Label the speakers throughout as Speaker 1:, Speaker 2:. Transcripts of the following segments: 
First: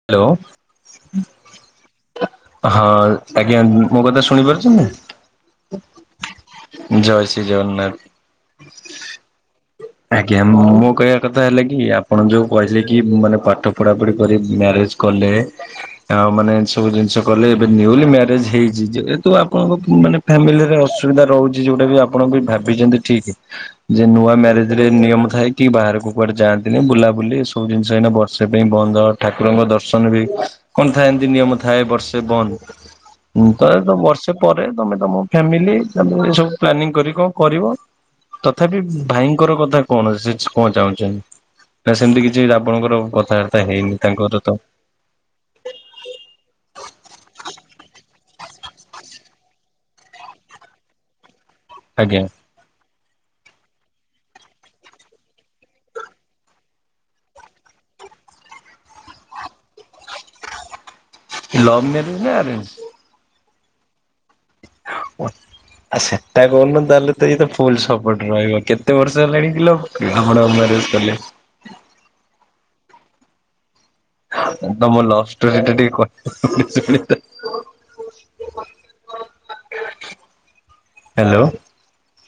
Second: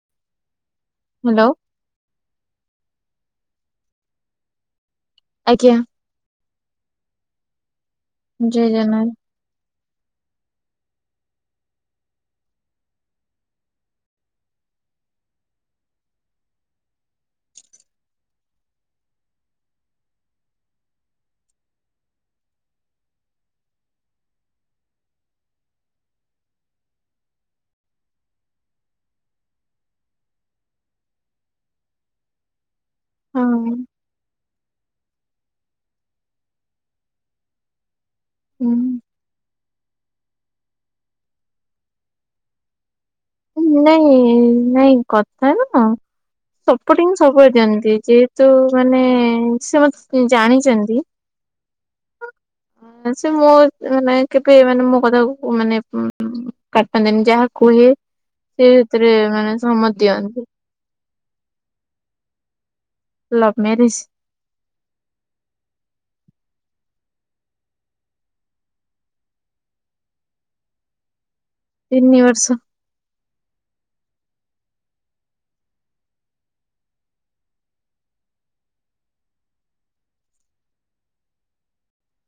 Speaker 1: Hello.
Speaker 2: Hello
Speaker 1: ହଁ ଆଜ୍ଞା ମୋ କଥା ଶୁଣିପାରୁଚନ୍ତି?
Speaker 2: ଆଜ୍ଞା।
Speaker 1: ଜୟ ଶ୍ରୀ ଜଗନ୍ନାଥ।
Speaker 2: ଜୟ ଜଗନ୍ନାଥ
Speaker 1: ଆଜ୍ଞା ମୋ କହିବା କଥା ହେଲା କି ଆପଣ ଯୋଉ କହିଲେ କି ମାନେ ପାଠ ପଢା ପଢି କରି ମ୍ୟାରେଜ୍ କଲେ ଆଉ ମାନେ ଏ ସବୁ ଜିନିଷ କଲେ ଏବେ ନ୍ୟୁଲି ମ୍ୟାରେଜ ହେଇଚି ଯେହେତୁ ଆପଣଙ୍କ ମାନେ ଫ୍ୟାମିଲିରେ ଅସୁବିଧା ରହୁଚି ଯୋଉଟା ବି ଆପଣ ବି ଭାବିଚନ୍ତି ଠିକ। ଯେ ନୂଆ ମ୍ୟାରେଜ ରେ ନିୟମ ଥାଏ କି ବାହାରକୁ କୁଆଡେ ଯାଆନ୍ତିନି ବୁଲାବୁଲି ସବୁିନିଷ ଏଇନା ବ ର୍ଷେ ପାଇଁ ବନ୍ଦ ଠାକୁରଙ୍କ ଦର୍ଶନ ବି କଣ ଥାଏ ଏମତି ନିୟମ ଥାଏ ବର୍ଷେ ବନ୍ଦ। ହଁ ତହ ତ ବର୍ଷେ ପରେ ତମେ ତମ ଫ୍ୟାମିଲି ଏ ସବୁ ପ୍ଲାନିଂ କର କଣ କରିବ।
Speaker 2: ହୁଁ
Speaker 1: ତଥାପି ଭାଇ ର କଥା କଣ ଅ ସେ କଣ ଚାହୁଁଚନ୍ତି ନା ସେମିତି କିଛି ଆପଣଙ୍କର କଥାବାର୍ତ୍ତା ହେଇନି।
Speaker 2: ନାଇଁ
Speaker 1: ତାଙ୍କର ତ
Speaker 2: ନାଇଁ କଥା ନ ସପୋର୍ଟିଂ ସବୁବେଳେ ଦିଅନ୍ତି ଯେହେତୁ ମାନେ ସେ ମତେ ଜାଣିଚନ୍ତି।
Speaker 1: ଆଜ୍ଞା।
Speaker 2: ସେ ମୋ ମାନେ କେବେ ମାନେ ମୋ କଥାକୁ ମାନେ କାଟନ୍ତିନି। ଯାହା କୁହେ ସେ ସେଥିରେ ମାନେ ସମତ ଦିଅନ୍ତି।
Speaker 1: ଲବ୍ ମ୍ୟାରେଜ ନା ଆରେଞ୍ଜ?
Speaker 2: Love marriage.
Speaker 1: ହ ଆଉ ସେଟା କୁନୁ ତାହେଲେ ତ ଏତ ଫୁଲ ସପୋର୍ଟ ରହିବ କେତେ ବର୍ଷ ହେଲାଣି କିଲ ଅମାଡ ମାରେଜ୍ କଲେ।
Speaker 2: ତିନି ବର୍ଷ।
Speaker 1: ତମ ଲଭ ଷ୍ଟୋରି ଟା ଟିକେ କହିବ [unintelligible] ହ୍ୟାଲୋ।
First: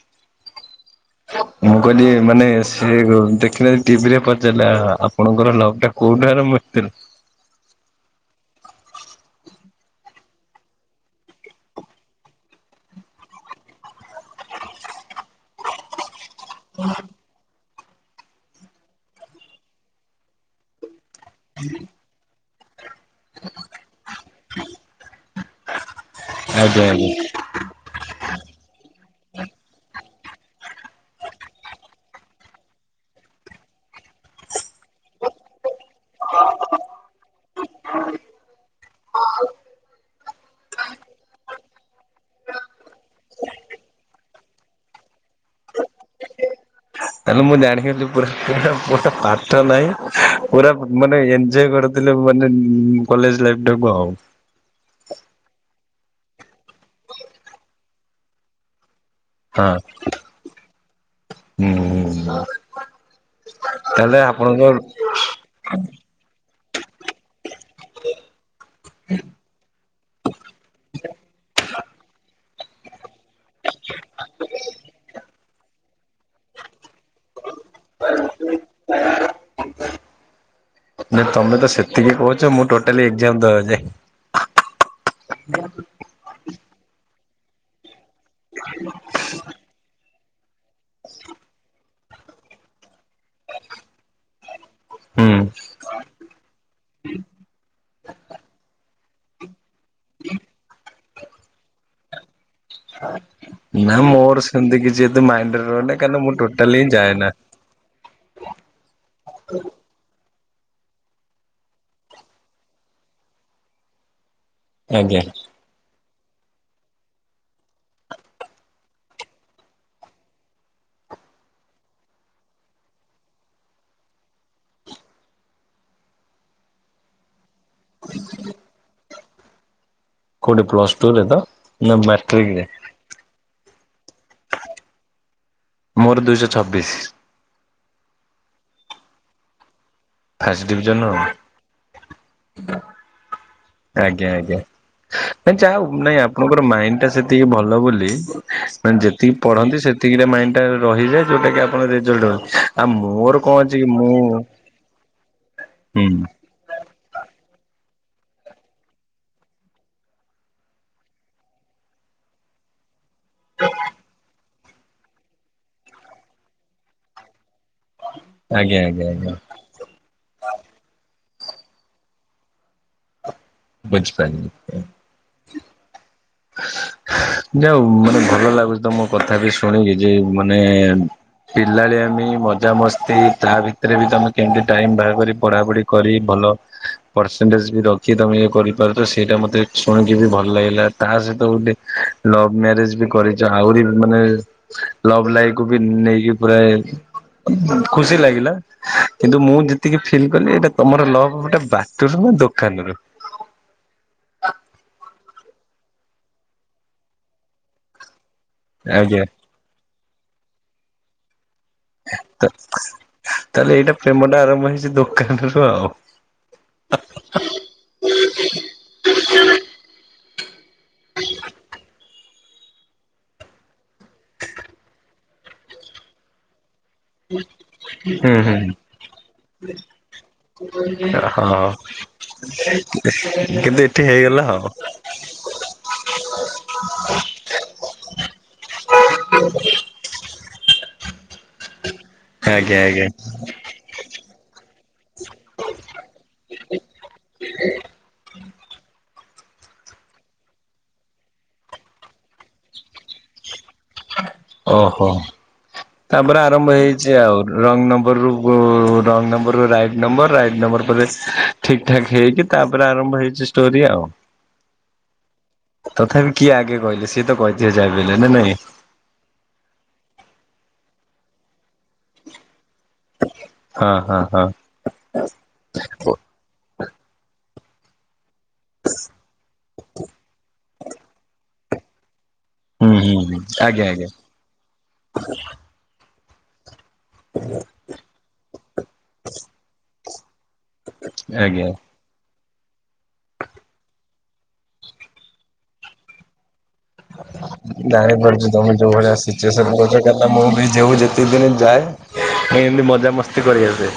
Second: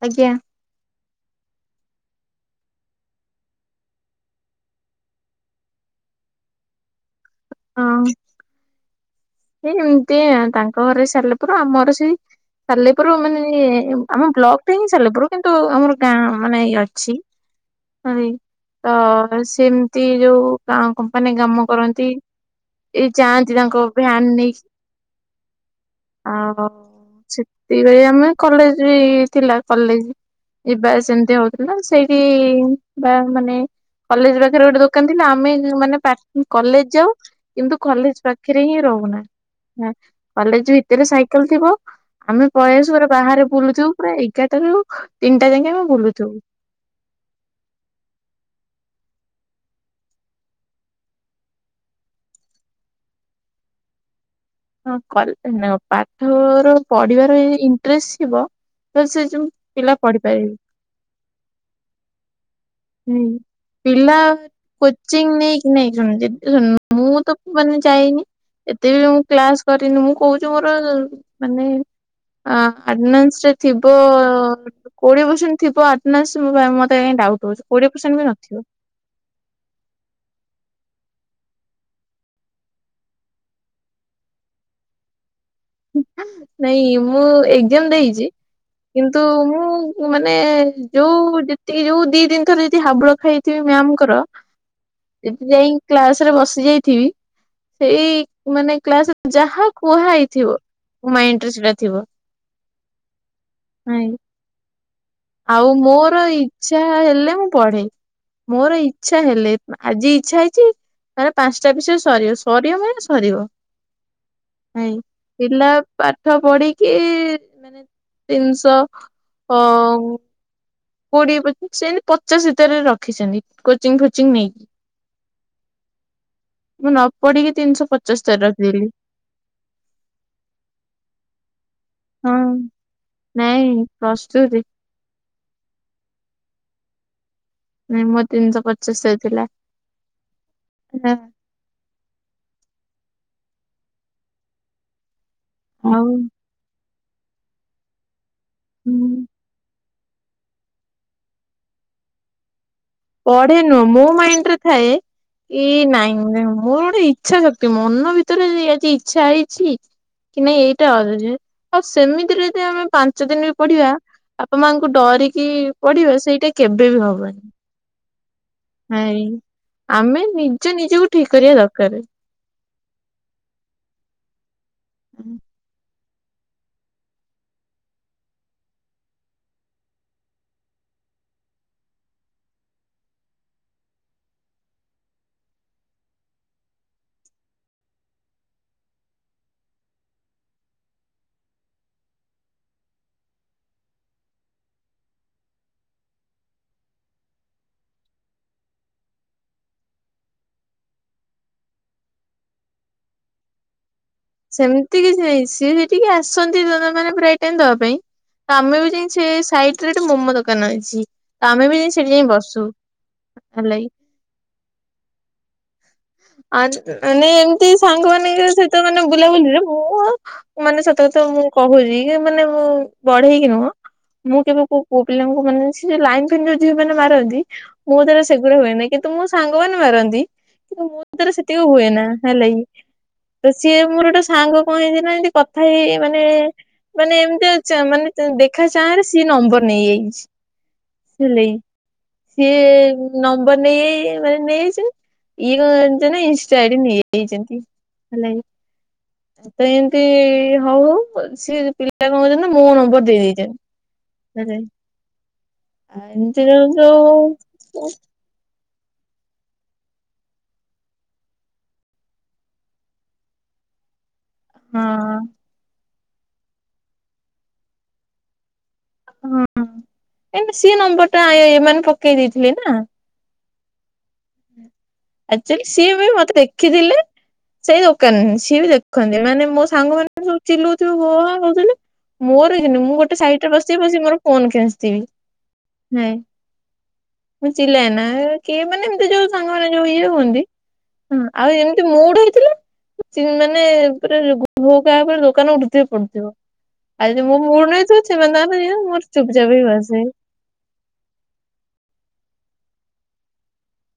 Speaker 2: ଆଜ୍ଞା।
Speaker 1: ମୁଁ କହିଲି ମାନେ ସେ ଗ ଦେଖିଲେ ଟିଭିରେ ପଚାରିଲା ଆପଣଙ୍କର ଲଭ ଟା କୋଉଠୁ ଆରମ୍ଭ ହେଇଥିଲା।
Speaker 2: ହଁ। ସେ ଏମିତି ତାଙ୍କ ଘରେ ସାରିଲା ପରେ ଆମର ସେଇ ସାଲେପୁର ମାନେ ଆମ ବ୍ଲକ ଟା ହିଁ ସାଲେପୁର କିନ୍ତୁ ଆମର ଗାଁ ମାନେ ଇ ଅଛି ତ ସେମିତି ଯୋଉ ଗାଁ କମ୍ପାନୀ କାମ କରନ୍ତି ଏଇ ଯାଆନ୍ତି ତାଙ୍କ ଭ୍ୟାନ୍ ନେଇ ଅ
Speaker 1: ଆଜ୍ଞା ଆଜ୍ଞା।
Speaker 2: ସେତିବେଳେ ଆମେ କଲେଜ ବି ଥିଲା କଲେ ଯିବା ସେମିତି ହଉଥିଲା ନା ସେଇଠି ବା ମାନେ କଲେଜ ପାଖରେ ଗୋଟେ ଦୋକାନ ଥିଲା ଆମେ ମାନେ ପା କଲେଜ ଯାଉ କିନ୍ତୁ କଲେଜ ପାଖେ ରେ ହିଁ ରହୁନା ହୁ କଲେଜ ଭିତରେ ସାଇକେଲ ଥିବ ଆମେ ପଳେଇ ଆସୁ ପୁରା ବାହାରେ ବୁଲୁଥିବୁ ପୁରା ଏଗାର ଟା ରୁ ତିନିଟା ଯାକେ ଆମେ ବୁଲୁଥିବୁ।
Speaker 1: ତାଲେ ମୁଁ ଜାଣିଥିଲି ପୁରା ପୁରା ପାଠ ନାହିଁ ପୁରା ମାନେ ଏଞଜୟ କରି ଥିଲେ ମାନେ କଲେଜ ଲାଇଫ ଟାକୁ ଆଉ।
Speaker 2: ହଁ କଲେ ନା ପାଠର ପଢିବାର ଇଣ୍ଟରେଷ୍ଟ ଥିବ ତ ସେ ଯୋଉ ପିଲା
Speaker 1: ହଁ
Speaker 2: ପଢିପାରିବେ
Speaker 1: ହୁଁ ହୁଁ।
Speaker 2: ହୁଁ ପିଲା
Speaker 1: ତାହେଲେ ଆପଣଙ୍କ
Speaker 2: କୋଚିଂ ନେଇକି ନାଇଁ ଶୁଣ [unintelligible] ମୁଁ ତ ମାନେ ଯାଇନି ଏତେ ବି ମୁଁ କ୍ଲାସ କରିନି ମୁଁ କହୁ ତୁ ମୋର ମନେ ଆ ଆଟେନାନ୍ସ୍ ରେ ଥିବ କୋଡିଏ ପର୍ସେଣ୍ଟ ଥିବ ଅଟେନାନ୍ସ ମତେ କାଇଁ ଡାଉଟୁ ହଉଚି। କୋଡ଼ିଏ ପରସେଣ୍ଟ ବି ନଥିବ।
Speaker 1: [unintelligible] ନାଇଁ ତମେ ତ ସେତିକି କହୁଚ ମୁଁ ଟୋଟାଲି ଏକ୍ଜାମ ଦେବାକୁ ଯାଇନି।
Speaker 2: ନାଇଁ ମୁଁ ଏଜାମ ଦେଇଚି। କିନ୍ତୁ ମୁଁ ମାନେ ଯୋଉ ଯେତିକି ଯୋଉ ଦି ତିନି ଥର ଯଦି ହାବୁଳ ଖାଇ ଚି ମ୍ୟାମଙ୍କର
Speaker 1: [inaudible]
Speaker 2: ଜଦି ଯାଇ କ୍ଲାସ ରେ ବସି ଯାଇଥିବି ସେଇ ମାନେ କ୍ଲାସରେ ଯାହା କୁହା ହେଇଥିବ ମାଇଣ୍ଡ ରେ ସେଟା ଥିବ।
Speaker 1: ନା
Speaker 2: ନାଇଁ
Speaker 1: ମୋର ସେମିତି କିଛି ଏତେ ମାଇଣ୍ଡରେ ରୁହେନା କାଁ କି ମୁଁ ଟୋଟାଲି ହିଁ ଯାଏ ନା।
Speaker 2: ପଢ଼େ। ମୋର ଇଚ୍ଛା ହେଲେ ଆଜି ଇଚ୍ଛା ହେଇଚି ମାନେ ପାଞ୍ଚଟା ବିଷୟ ସରିବ ସରିବ ମାନେ ସରିବ।
Speaker 1: [inaudible]
Speaker 2: ନାଇଁ ପିଲା ପାଠ ପଢିକି ତିନିଶ ଅ କୋଡିଏ ପଚିସ ଏମିତି ପଚାଶ ଭିତରେ ରଖିଚନ୍ତି କୋଚିଂ ଫୋଚିଂ ନେଇକି। ମୁଁ ନ ପଢିକି ତିନିଶହ ପଞ୍ଚସ୍ତରୀ ରଖି ଦେଲି।
Speaker 1: କୋଉଠି ପ୍ଲସ୍ ଟୁ ରେ ତ ନା
Speaker 2: ହଁ।
Speaker 1: ମାଟ୍ରିକ ରେ।
Speaker 2: ନାଇଁ ପ୍ଲସ୍ ଟୁ ରେ।
Speaker 1: ମୋର ଦୁଇଶହ ଛବିଶ।
Speaker 2: ନାଇଁ ମୋର ତିନିଶହ ପଞ୍ଚସ୍ତରୀ ଥିଲା।
Speaker 1: ଫାଷ୍ଟ୍ ଡିଭିଜନ ଆଉ। ଆଜ୍ଞା, ଆଜ୍ଞା ନାଇଁ ଯାହା
Speaker 2: ଆଉ
Speaker 1: ନାଇଁ ଆପଣଙ୍କର ମାଇଣ୍ଡ ଟା ସେତିକି ଭଲ ବୋଲି ମାନେ
Speaker 2: ହୁଁ,
Speaker 1: ଯେତିକି ପଢନ୍ତି ସେତିକି ମାଇଣ୍ଡ ଟା ରହିଯାଏ ଯୋଉଟା କିି ଆପଣ ରେଜଲ୍ଟ ହନ୍ତି।
Speaker 2: ପଢେ ନୁହଁ ମୋ ମାଇଣ୍ଡରେ ଥାଏ କି
Speaker 1: ହୁଁ
Speaker 2: ନାଇଁ ମୁ ଇଚ୍ଛା ଶକ୍ତି ମନ ଭିତରେ ଆଜି ଇଚ୍ଛା ହେଇଛି କି ନାଇଁ ଏଇଟା ଆସୁଛି ଆଉ ସେମିତିରେଦ ଆମେ ପାଞ୍ଚ ପାଞ୍ଚଦିନ ବି ପଢିବା ବାପା ମାଙ୍କୁ ଡରିକି ପଢିବା ସେଇଟା କେବେ ବି ହବନି।
Speaker 1: ଆଜ୍ଞା ଆଜ୍ଞା
Speaker 2: ନାଇଁ
Speaker 1: ଆଜ୍ଞା
Speaker 2: ଆମେ ନିଜ ନିଜକୁ ଠିକ କରିବା ଦରକାର।
Speaker 1: ବୁଝିପା
Speaker 2: ହୁଁ।
Speaker 1: ଯାଉ ମାନେ ଭଲ ଲାଗୁଛି ତ ମୁଁ କଥା ବି ଶୁଣିକି ଯେ ମାନେ ପିଲାଳିଆମି ମଜାମସ୍ତି ତା ଭିତରେ ବି ତମେ କେମତି ଟାଇମ ବାହାର କରି ପଢାପଢି କରି ଭଲ ପରସେଣ୍ଟେଜ ବି ରଖି ତମେ ଇଏ କରିପାରୁଛ ସେଇଟା ମତେ ଶୁଣିକି ବି ଭଲ ଲାଗିଲା। ତା ସହିତ ଗୋଟେ ଲଭ ମ୍ୟାରେଜ ବି କରିଚ ଆହୁରି ମାନେ ଲଭ ଲାଇଫ କୁ ବି ନେଇକି ପୁରା ଖୁସି ଲାଗିଲା। କିନ୍ତୁ ମୁଁ ଯେତିକି ଫିଲ୍ କଲି ଏଇଟା ତମର ଲଭ ଗୋଟେ ବାଟରୁ ନା ଦୋକାନ ରୁ?
Speaker 2: ସେମିତି କିଛି ନାଇଁ ସିଏ ସେଠିକି ଆସନ୍ତି ଜନ ମାନେ ପ୍ରାଏ ଟାଇମ ଦବା ପାଇଁ। ଆମେ ବି
Speaker 1: ଆଜ୍ଞା
Speaker 2: ଜାଇଚି ସାଇଟ ରେ ଗୋଟେ ମୋମୋ ଦୋକାନ ଅଛି ତମେ ବି ଏ ସେଠି ଯାଇ ବସୁ ହେ ଲାଗି।
Speaker 1: ପ୍ରେମଟା ଆରମ୍ଭ ହେଇଚି ଦୋକାନରୁୁ ଆଉ।
Speaker 2: ଆ ମାନେ ଏମିତି ସାଙ୍ଗମାନେଙ୍କ ସହିତ ମାନେ ବୁଲାବୁଲିରେ ମୁଁ ମାନେ ସତ କଥା ମୁଁ କହୁଜି। ଟ ମାନେ ବଢେଇକି ନୁହଁ ମୁଁ କେବେ କୋଉ ପୁଅ ପିଲାଙ୍କୁ ମାନେ ଲାଇନ୍ ଯ ଝିଅ ମାନେ ମାରନ୍ତି ମୁଁ ତର
Speaker 1: ହୁଁ
Speaker 2: ସେଗୁଡା
Speaker 1: ହୁଁ
Speaker 2: ହୁଏନି କିନ୍ତୁ ମୋ ସାଙ୍ଗମାନେ ମାରନ୍ତି। ମୋ ତରେ ସେତିକି
Speaker 1: ହଁ
Speaker 2: ହୁଏ ନା ହେଲେ କିି ତ ସିଏ
Speaker 1: କିନ୍ତୁ ଏଠି
Speaker 2: ମୋର ଗୋଟେ
Speaker 1: ହେଇଗଲା
Speaker 2: ସାଙ୍ଗ
Speaker 1: ଆଉ
Speaker 2: କଣ ନା କଥା ହେଇ ହେଇ ମାନେ ମାନେ ଏମିତି ମାନେ ଦେଖା ଚାଁରେ ସିଏ ନମ୍ବର ନେଇଯାଇଚି। ସିଏ
Speaker 1: ଆଜ୍ଞା ଆଜ୍ଞା
Speaker 2: ନମ୍ବର ନେଇଯାଇ ମାନେ ନେଇଯାଇଛି। ଇଏ କଣ ନା ଇଷ୍ଟା ଆଡ ନେଇଯାଇଚନ୍ତି ଭଲା ତ ଏମିତି ହଉ ସିଏ ପିଲା କଣ କହୁଚନ୍ତି ନା ମୋ ନମ୍ବର ଦେଇ ଦେଇଚନ୍ତି। [inaudible]
Speaker 1: ଓହୋ ତାପରେ
Speaker 2: ଏମିତି
Speaker 1: ଆରମ୍ଭ
Speaker 2: ଯୋଉ
Speaker 1: ହେଇଛି ଆଉ ରଙ୍ଗ
Speaker 2: ହଁ
Speaker 1: ନମ୍ବରରୁୁ wrong number right number right number ପରେ ଠିକ୍ ଠାକ୍ ହେଇକି ତାପରେ ଆରମ୍ଭ ହେଇଚି ଷ୍ଟୋରି ଆଉ।
Speaker 2: ହଁ।
Speaker 1: ତଥାପି କିଏ ଆଗେ କହିଲେ ସିଏ ତ କହିଥିବେ ଯାଇ ନା ନାଇଁ?
Speaker 2: ହଁ ଏ ସିଏ ନମ୍ବର ଟା ଏମାନେ ପକେଇ ଦେଇଥିଲେ ନା।
Speaker 1: ହଁ, ହଁ, ହଁ।
Speaker 2: ଆକ୍ଚ୍ୟାଲି ସିଏ ବି ମତେ ଦେଖିଥିଲେ ସେଇ ଦୋକାନ ସିଏ ବି ଦେଖନ୍ତି ମାନେ ମୋ ସାଙ୍ଗ ମାନେ ସବୁ ଚିଲଉଥିବେ ହୋ ହା ହଉଥିଲେ। ମୋର ଦେଖିନି ମୁଁ
Speaker 1: ହୁଁ
Speaker 2: ଗୋଟେ
Speaker 1: ହୁଁ ହୁଁ
Speaker 2: ସାଇଟରେ ବସି
Speaker 1: ଆଜ୍ଞା
Speaker 2: ବସି
Speaker 1: ଆଜ୍ଞା
Speaker 2: ମୋର ଫୋନ କିଞ୍ଚଥିବି। ହୁଁ। ବୁଝିଲେ ନା କିଏ ମାନେ ଏମିତି ଯୋଉ ସାଙ୍ଗମାନେ ଯୋଉ ଇଏ ହୁଅନ୍ତି ହଁ ଆଉ
Speaker 1: ଆଜ୍ଞା।
Speaker 2: ଏମିତି ମୁଡ ହେଇଥିଲା ଚି ମାନେ ତାପରେ ଭୋଗାବା ପରେ ଦୋକାନ ଉଠୁଥିବ ପଡୁଥିବ। ଆଜି ମୋ ମୁଡ୍ ନଥିବ ସେମାନେ ତାଙ୍କର ମୋର ଚୁପଚାପ ହେଇ ବସିବି।
Speaker 1: ନା ମୁଁ ବି ଯେଉଁ ଯେତିକି ଦିନ ଯାଏ ମୁଁ ଏମିତି ମଜାମସ୍ତି କରିଆସେ।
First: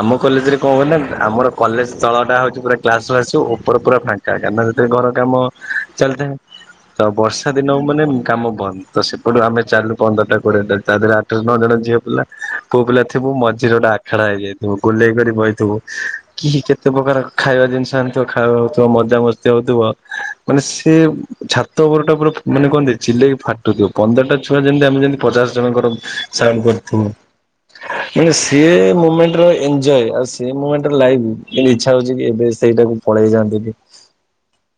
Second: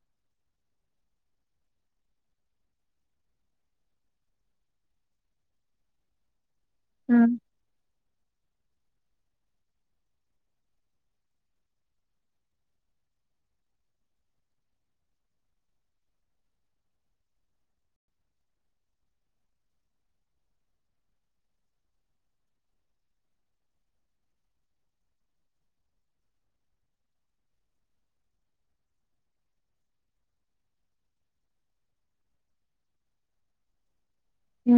Speaker 1: ଆମ କଲେଜରେ କଣ ହୁଏ ନା ଆମର କଲେଜ ସ୍ଥଳ ଟା ହଉଛି ପୁରା କ୍ଲାସ ଫ ଆସ ଉପର ପୁରା ଫା କା କାନା ରେ ଟିକେ ଘର କାମ ଚାଲିଥାଏ ତ
Speaker 2: ହଁ
Speaker 1: ବର୍ଷା ଦିନ ମାନେ କାମ ବନ୍ଦ। ତ ସେପଟୁ ଆମେ ଚାଲୁ ପନ୍ଦରଟା, କୋଡିଏ ଟା ତା ଦେହରେ ଆଠ, ନଅ ଜଣ ଝିଅ ପିଲା କୋଉ ପିଲା ଥିବୁ ମଝିରେ ଗୋଟେ ଆ ଖେଡା ହେଇଯାଇଥିବୁ ଗୁଲେଇ କରି ବହିଥିବ କି କେତେ ପ୍ରକାର ଖାଇବା ଜିନିଷ ଆଣିଥିବ ଖାଇବା ହଉଥିବ ମଜା ମସ୍ତି ସେ ହେଉଥିବ ମାନେ ସେ ଛା ତ ଉପରଟା ପୁରା ମାନେ କଣ କୁହନ୍ତି ଚିଲେଇକି ଫାଟୁଥିବ ପନ୍ଦରଟା ଛୁଆ ଯେମିତି ଆମେ ଯେମିତି ପଚାଶ ଜଣଙ୍କର ସାଉଣ୍ଡ କରୁ ଥିବ। ମାନେ ସିଏ ମୁମେଣ୍ଟର ଏନଜୟ ଆଉ ସେ ମୁମେଣ୍ଟର ଲାଇଫ ଯେମିତିକି ଇଛା ହଉଛି କି ଏବେ ସେ ସେଇଟାକୁ ପଳେଇ ଯାଆନ୍ତି କି?
Speaker 2: ହୁଁ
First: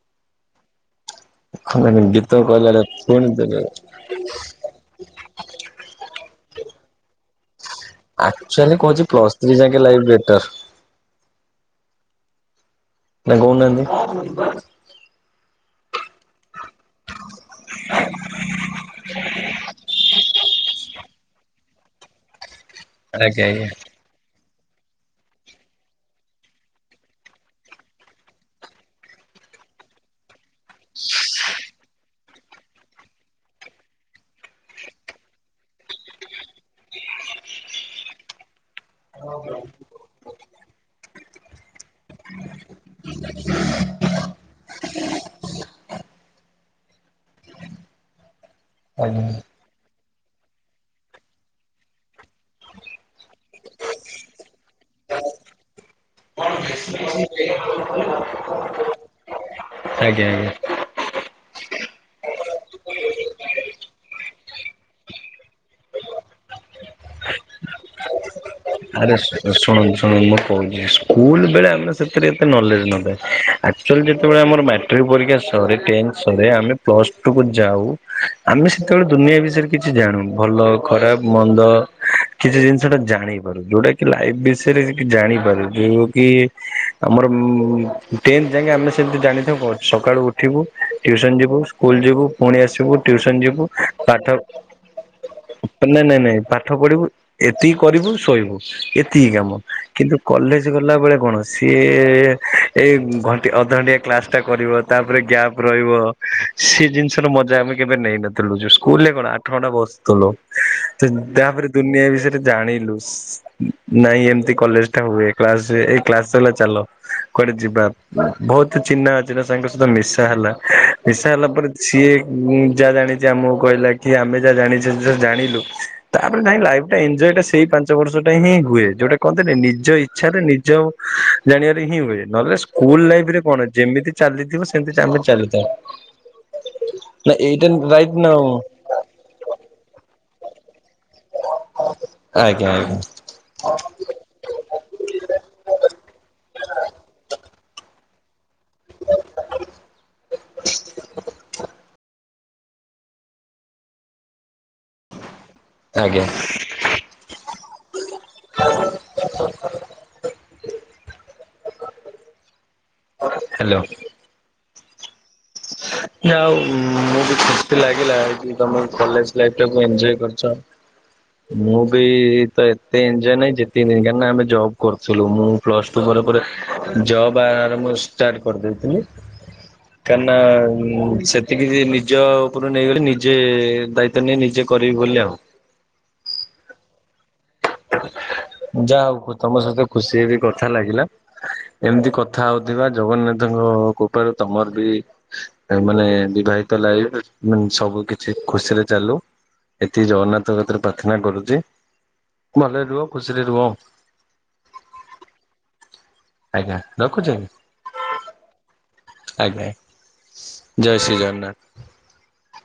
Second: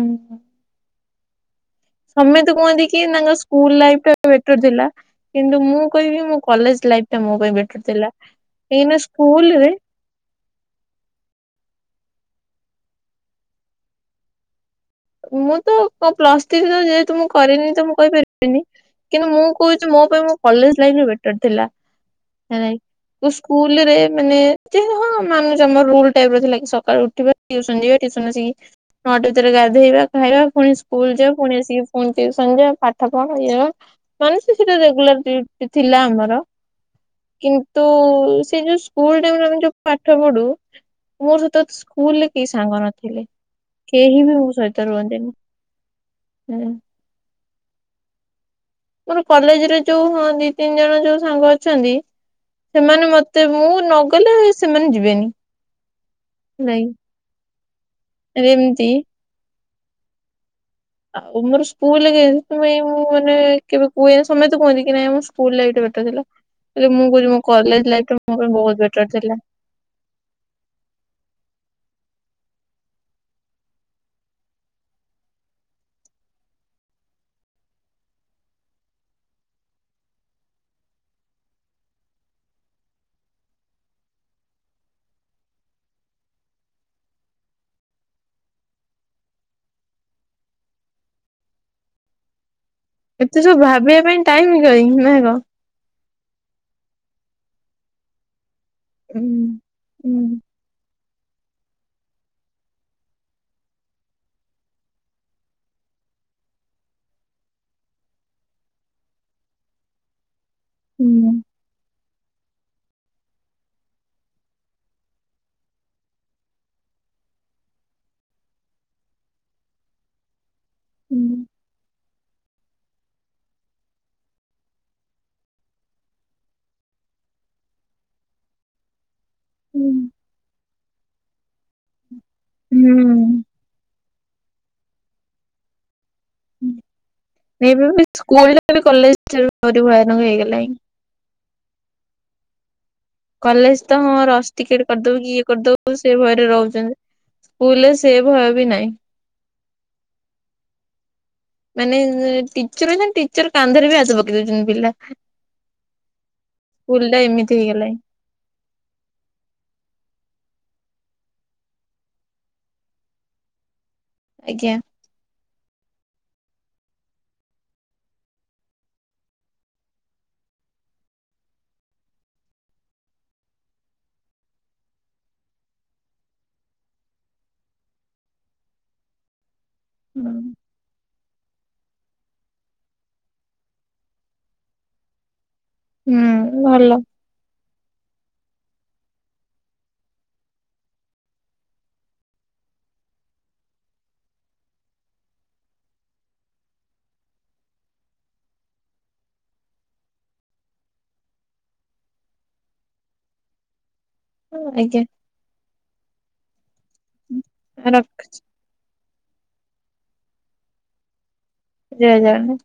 Speaker 1: ଗୀତ
Speaker 2: ସମତେ
Speaker 1: କହିଲା ବେଳେ
Speaker 2: କୁହନ୍ତି କି ତାଙ୍କ
Speaker 1: ପୁଣି
Speaker 2: ସ୍କୁଲ ଲାଇଫ ଟା ବେଟର ଥିଲା କିନ୍ତୁ ମୁଁ କହିବି ମୋ କଲେଜ ଲାଇଫ ଟା ମୋ ପାଇଁ ବେଟର ଥିଲା।
Speaker 1: ଆକ୍ଚୁଆଲି
Speaker 2: କାହିଁକିନା
Speaker 1: କୁହୁଛି ପ୍ଲସ୍ ଥ୍ରୀ
Speaker 2: ସ୍କୁଲରେ
Speaker 1: ଯାକେ ଲାଇଫ୍ ବେଟର୍। ନା କହୁ ନାହାନ୍ତି?
Speaker 2: ମୁଁ ତ କ ପ୍ଲସ ଥ୍ରୀ ଯେ ଯେହେତୁ ମୁଁ କରିନି ତ ମୁଁ କହିପାରିବିନି। କିନ୍ତୁ ମୁଁ କହୁଛି ମୋ ପାଇଁ ମୋ କଲେଜ ଲାଇଫ ରେ ବେଟ ବେଟର ଥିଲା [unintelligible]
Speaker 1: ଆଜ୍ଞା
Speaker 2: ସ୍କୁଲରେ ମାନେ ଯେ ହଁ ମାନୁଚୁ ଆମ ରୁଲ ଟାଇପ ର ଥିଲା କି ସକାଳୁ ଉଠିବା ଟୁସନ ଯିବା ଟ୍ୟୁସନ୍ ରୁ ଆସିକି ନଅଟା ଭିତରେ ଗାଧୋଇବା ଖାଇବା ପୁଣି ସ୍କୁଲ ଯିବା ପୁଣି ଆସିକି ଫୋନ୍ ଟ୍ୟୁସନ୍ ଯିବା ପାଠ ପଢ ଇଏ କର ମାନେ ସେଟା ରେଗୁଲାର ଡ୍ୟୁଟି ଥିଲା ଆମର। କିନ୍ତୁ ସେ ଯୋଉ ସ୍କୁଲ ଟାଇମ ରୁ ଆମେ ଯୋଉ ପାଠ ପଢୁ ମୋ ସହିତ ସ୍କୁ ସ୍କୁଲରେ କେହି ସାଙ୍ଗ ନଥିଲେ କେହି ବି ମୋ ସହିତ ରୁହନ୍ତିନି ହୁଁ। ମୋର
Speaker 1: ଆଜ୍ଞା ଆଜ୍ଞା
Speaker 2: କଲେଜ ରେ ଯୋଉ ହଁ ଦି ତିନି ଜଣ ଯୋଉ ସାଙ୍ଗ ଅଛନ୍ତି ସେମାନେ ମତେ ମୁଁ ନଗଲେ ସେମାନେ ଯିବେନି ନାଇଁ। ରେ ଏମିତି
Speaker 1: ଆଜ୍ଞା ଆଜ୍ଞା।
Speaker 2: ଆଉ ମୋର ସ୍କୁଲ ତ ମୁଁ ମାନେ କେବେ କୁହେନି ସମୟେ ତ କୁହନ୍ତି କି ନାଇଁ ଆମ ସ୍କୁଲ ରେ ଏଇଟା ବେଟର ଥିଲା। ହେ ମୁଁ କହୁଛି ମୋ କଲେଜ ଲାଇଫ ଟା ମୋ ପାଇଁ ବହୁତ ବେଟର ଥିଲା।
Speaker 1: [unintelligible] ଶୁଣ ଶୁଣ ମୁଁ କହୁଛି ସ୍କୁଲ ବେଳେ ଆମେ ସେଥିରେ ଏତେ ନଲେଜ୍ ନେବେ ଆ ଆଚୁଆଲି ଯେତେବେଳେ ଆମର ମାଟ୍ରିକ ପରୀକ୍ଷା ସରେ ଟେନ୍ ସରେ ଆମେ ପ୍ଲସ୍ ଟୁକୁ ଯାଉ ଆମେ ସେତେବେଳେ ଦୁନିଆ ବିଷୟରେ କିଛି ଜାଣୁ ଭଲ ଖରାପ ମନ୍ଦ କିଛି ଜିନିଷ ଟା ଜାଣିବା। ଯୋଉଟା କି ଲାଇଫ୍ ବିଷୟରେ ଜାଣିପାରୁ ଯୋଉ କି ଆମର ମ ଟେନଥ ଯାଙ୍କେ ଆମେ ସେମିତି ଜାଣିଥାଉୁ ସକାଳୁ ଉଠିବୁ ଟ୍ୟୁସନ୍ ଯିବୁ ସ୍କୁଲ ଯିବୁ ପୁଣି ଆସିବୁ। ଟ୍ୟୁସନ୍
Speaker 2: ଏତେ ସବୁ
Speaker 1: ଯିବୁ
Speaker 2: ଭାବିବା ପାଇଁ
Speaker 1: ପାଠ
Speaker 2: ଟାଇମ କାଇଁ ନା କଣ?
Speaker 1: ନାଇଁ ନାଇଁ ନାଇଁ ପାଠ ପଢିବୁ ଏତିକି କରିବୁ ଶୋଇବୁ ଏତିକି କାମ
Speaker 2: ହୁଁ
Speaker 1: କିନ୍ତୁ କଲେଜ ଏମିତି ଗଲା ବଳେ କଣ ସିଏ ଏଇ ଘଣ୍ଟେ ଅଧଘଣ୍ଟେ କ୍ଲାସ ଟା କରିବ ତାପରେ ଗ୍ୟାପ ରହିବ ସେ ଜିନିଷର ମଜା ଆମେ କେବେ ନେଇନଥିଲୁ ଯୋ ସ୍କୁଲରେ କଣ ଥଣ୍ଡା ବସୁଥିଲୁ ତ
Speaker 2: ହୁଁ
Speaker 1: ଯାହାପରେ ଦୁନିଆ ବିଷୟରେ ଜାଣିଲୁ ନାଇଁ ଏମିତି କଲେଜ ଟା ହୁଏ କ୍ଲାସ ଏଇ କ୍ଲାସ ହେଲା ଚାଲ। କୁଆଡେ ଯିବା ବୋହୁତୁ ଚିହ୍ନା ଅଛିିନା ସାର୍ ଙ୍କ ସହ ମିଶା ହେଲା।
Speaker 2: ହୁଁ
Speaker 1: ମିଶା ହେଲା ପରେ ସିଏ ମୁଁ ଯାଆ ଜାଣିଚି ଆମୁକୁ କହିଲା କି ଆମେ ଯାଆ ଜାଣିଚୁ ତୁ ଜାଣିଲୁ। ତାପରେ ନାଇଁ ଲାଇଫ ଟା ଏଞ୍ଜୟ ଟା ସେଇ ପାଞ୍ଚ ପାଞ୍ଚ ବର୍ଷଟା ହିଁ ହୁଏ ଯୋଉଟା କହନ୍ତିନି ନିଜ ଇଚ୍ଛାରେ ନିଜ ଜାଣିବାରେ ହିଁ ହୁଏ। ନହେଲେ ସ୍କୁଲ୍ ଲାଇଫ୍ ରେ
Speaker 2: ହୁଁ।
Speaker 1: କଣ ଯେମିତି ଚାଲିଥିବ ସେମତି ଚାହିଁଲେ ଚାଲିଥିବ।
Speaker 2: ଏଇ ଖୁଣାବି ସ୍କୁଲ୍ ଟା ବି କଲେଜ୍ ଠାରୁ ଆହୁରି ଭୟାନକ ହେଇଗଲାଇଁ।
Speaker 1: ଆଜ୍ଞା ଆଜ୍ଞା।
Speaker 2: କଲେଜ୍ ତ ହଁ ରସ୍ ଟିକେଟ୍ କରିଦୋଉ କି ଇଏ କରିଦୋଉ ସେ ଭୟରେ ରୋହୁଛନ୍ତି। ସ୍କୁଲ୍ ରେ ସେ ଭୟ ବି ନାଇଁ।
Speaker 1: [inaudible]
Speaker 2: ମାନେ ଟିଚର ଏଇଖୁଣା ଟିଚର କାନ୍ଧରେ ବି ହାତ ପକେଇ ଦୋଉଚନ୍ତି ପିଲା।
Speaker 1: ଆଜ୍ଞା।
Speaker 2: ସ୍କୁଲ ଟା ଏମିତି ହେଇଗଲାଣି
Speaker 1: [inaudible] ହ୍ୟାଲୋ।
Speaker 2: ଆଜ୍ଞା।
Speaker 1: ମୁଁ କଇନି ଆଉ ମୁଁ ବି ଖୁସି ଲାଗିଲା ଯେ ତମେ କଲେଜ ଲାଇଫ୍ ଟା କୁ ଏଞ୍ଜୟ କରିଛ। ମୁଁ ବି ତ ଏତେ ଏଞ୍ଜୟ ନାହିଁ ଯେତିକ ଦିନ୍ କାଇଁନା ଆମେ ଜବ୍ କରୁଥୁଲୁ ମୁଁ ପ୍ଲସ୍ ଟୁ ପରେ ପରେ ଜବ୍ ଆରମ୍ଭ ଷ୍ଟାର୍ଟ କରିଦେଇଥିଲି। କାଇଁନା
Speaker 2: ହୁଁ
Speaker 1: ସେତିକି ଯେ ନିଜ ଉପୁରୁ ନେଇଗଲି ନିଜେ ଦାୟିତ୍ୱ ନେଇ ନିଜେ କରିବି ବୋଲି ଆଉ।
Speaker 2: ହୁଁ ଭଲ।
Speaker 1: ଯାଆହୋଉ ଖୁ ତମ ସହିତ ଖୁସି ହେଇକି କଥା ଲାଗିଲା। ଏମ୍ତି କଥା ହୋଉଥିବା ଜଗନ୍ନାଥଙ୍କ କୃପାରୁ ତମର ବି ଏ ମାନେ ବିବାହିତ ଲାଇଫ୍ ମାନେ ସବୁ କିଛି ଖୁସିରେ ଚାଲୁ। ଏତିକି ଜଗନ୍ନାଥ କତିରେ ପ୍ରାର୍ଥନା କରୁଚି। ଭଲ ରେ ରୁହ ଖୁସିିରେ ରୁହଉ।
Speaker 2: ଆଜ୍ଞା।।
Speaker 1: ଆଜ୍ଞା। ରଖୁଛି ଆଜ୍ଞା।
Speaker 2: ରଖ
Speaker 1: ଆଜ୍ଞା। ଜୟ ଶ୍ରୀରାମ୍ ନାଥ୍।
Speaker 2: ଜୟ ଜଗନ୍ନାଥ୍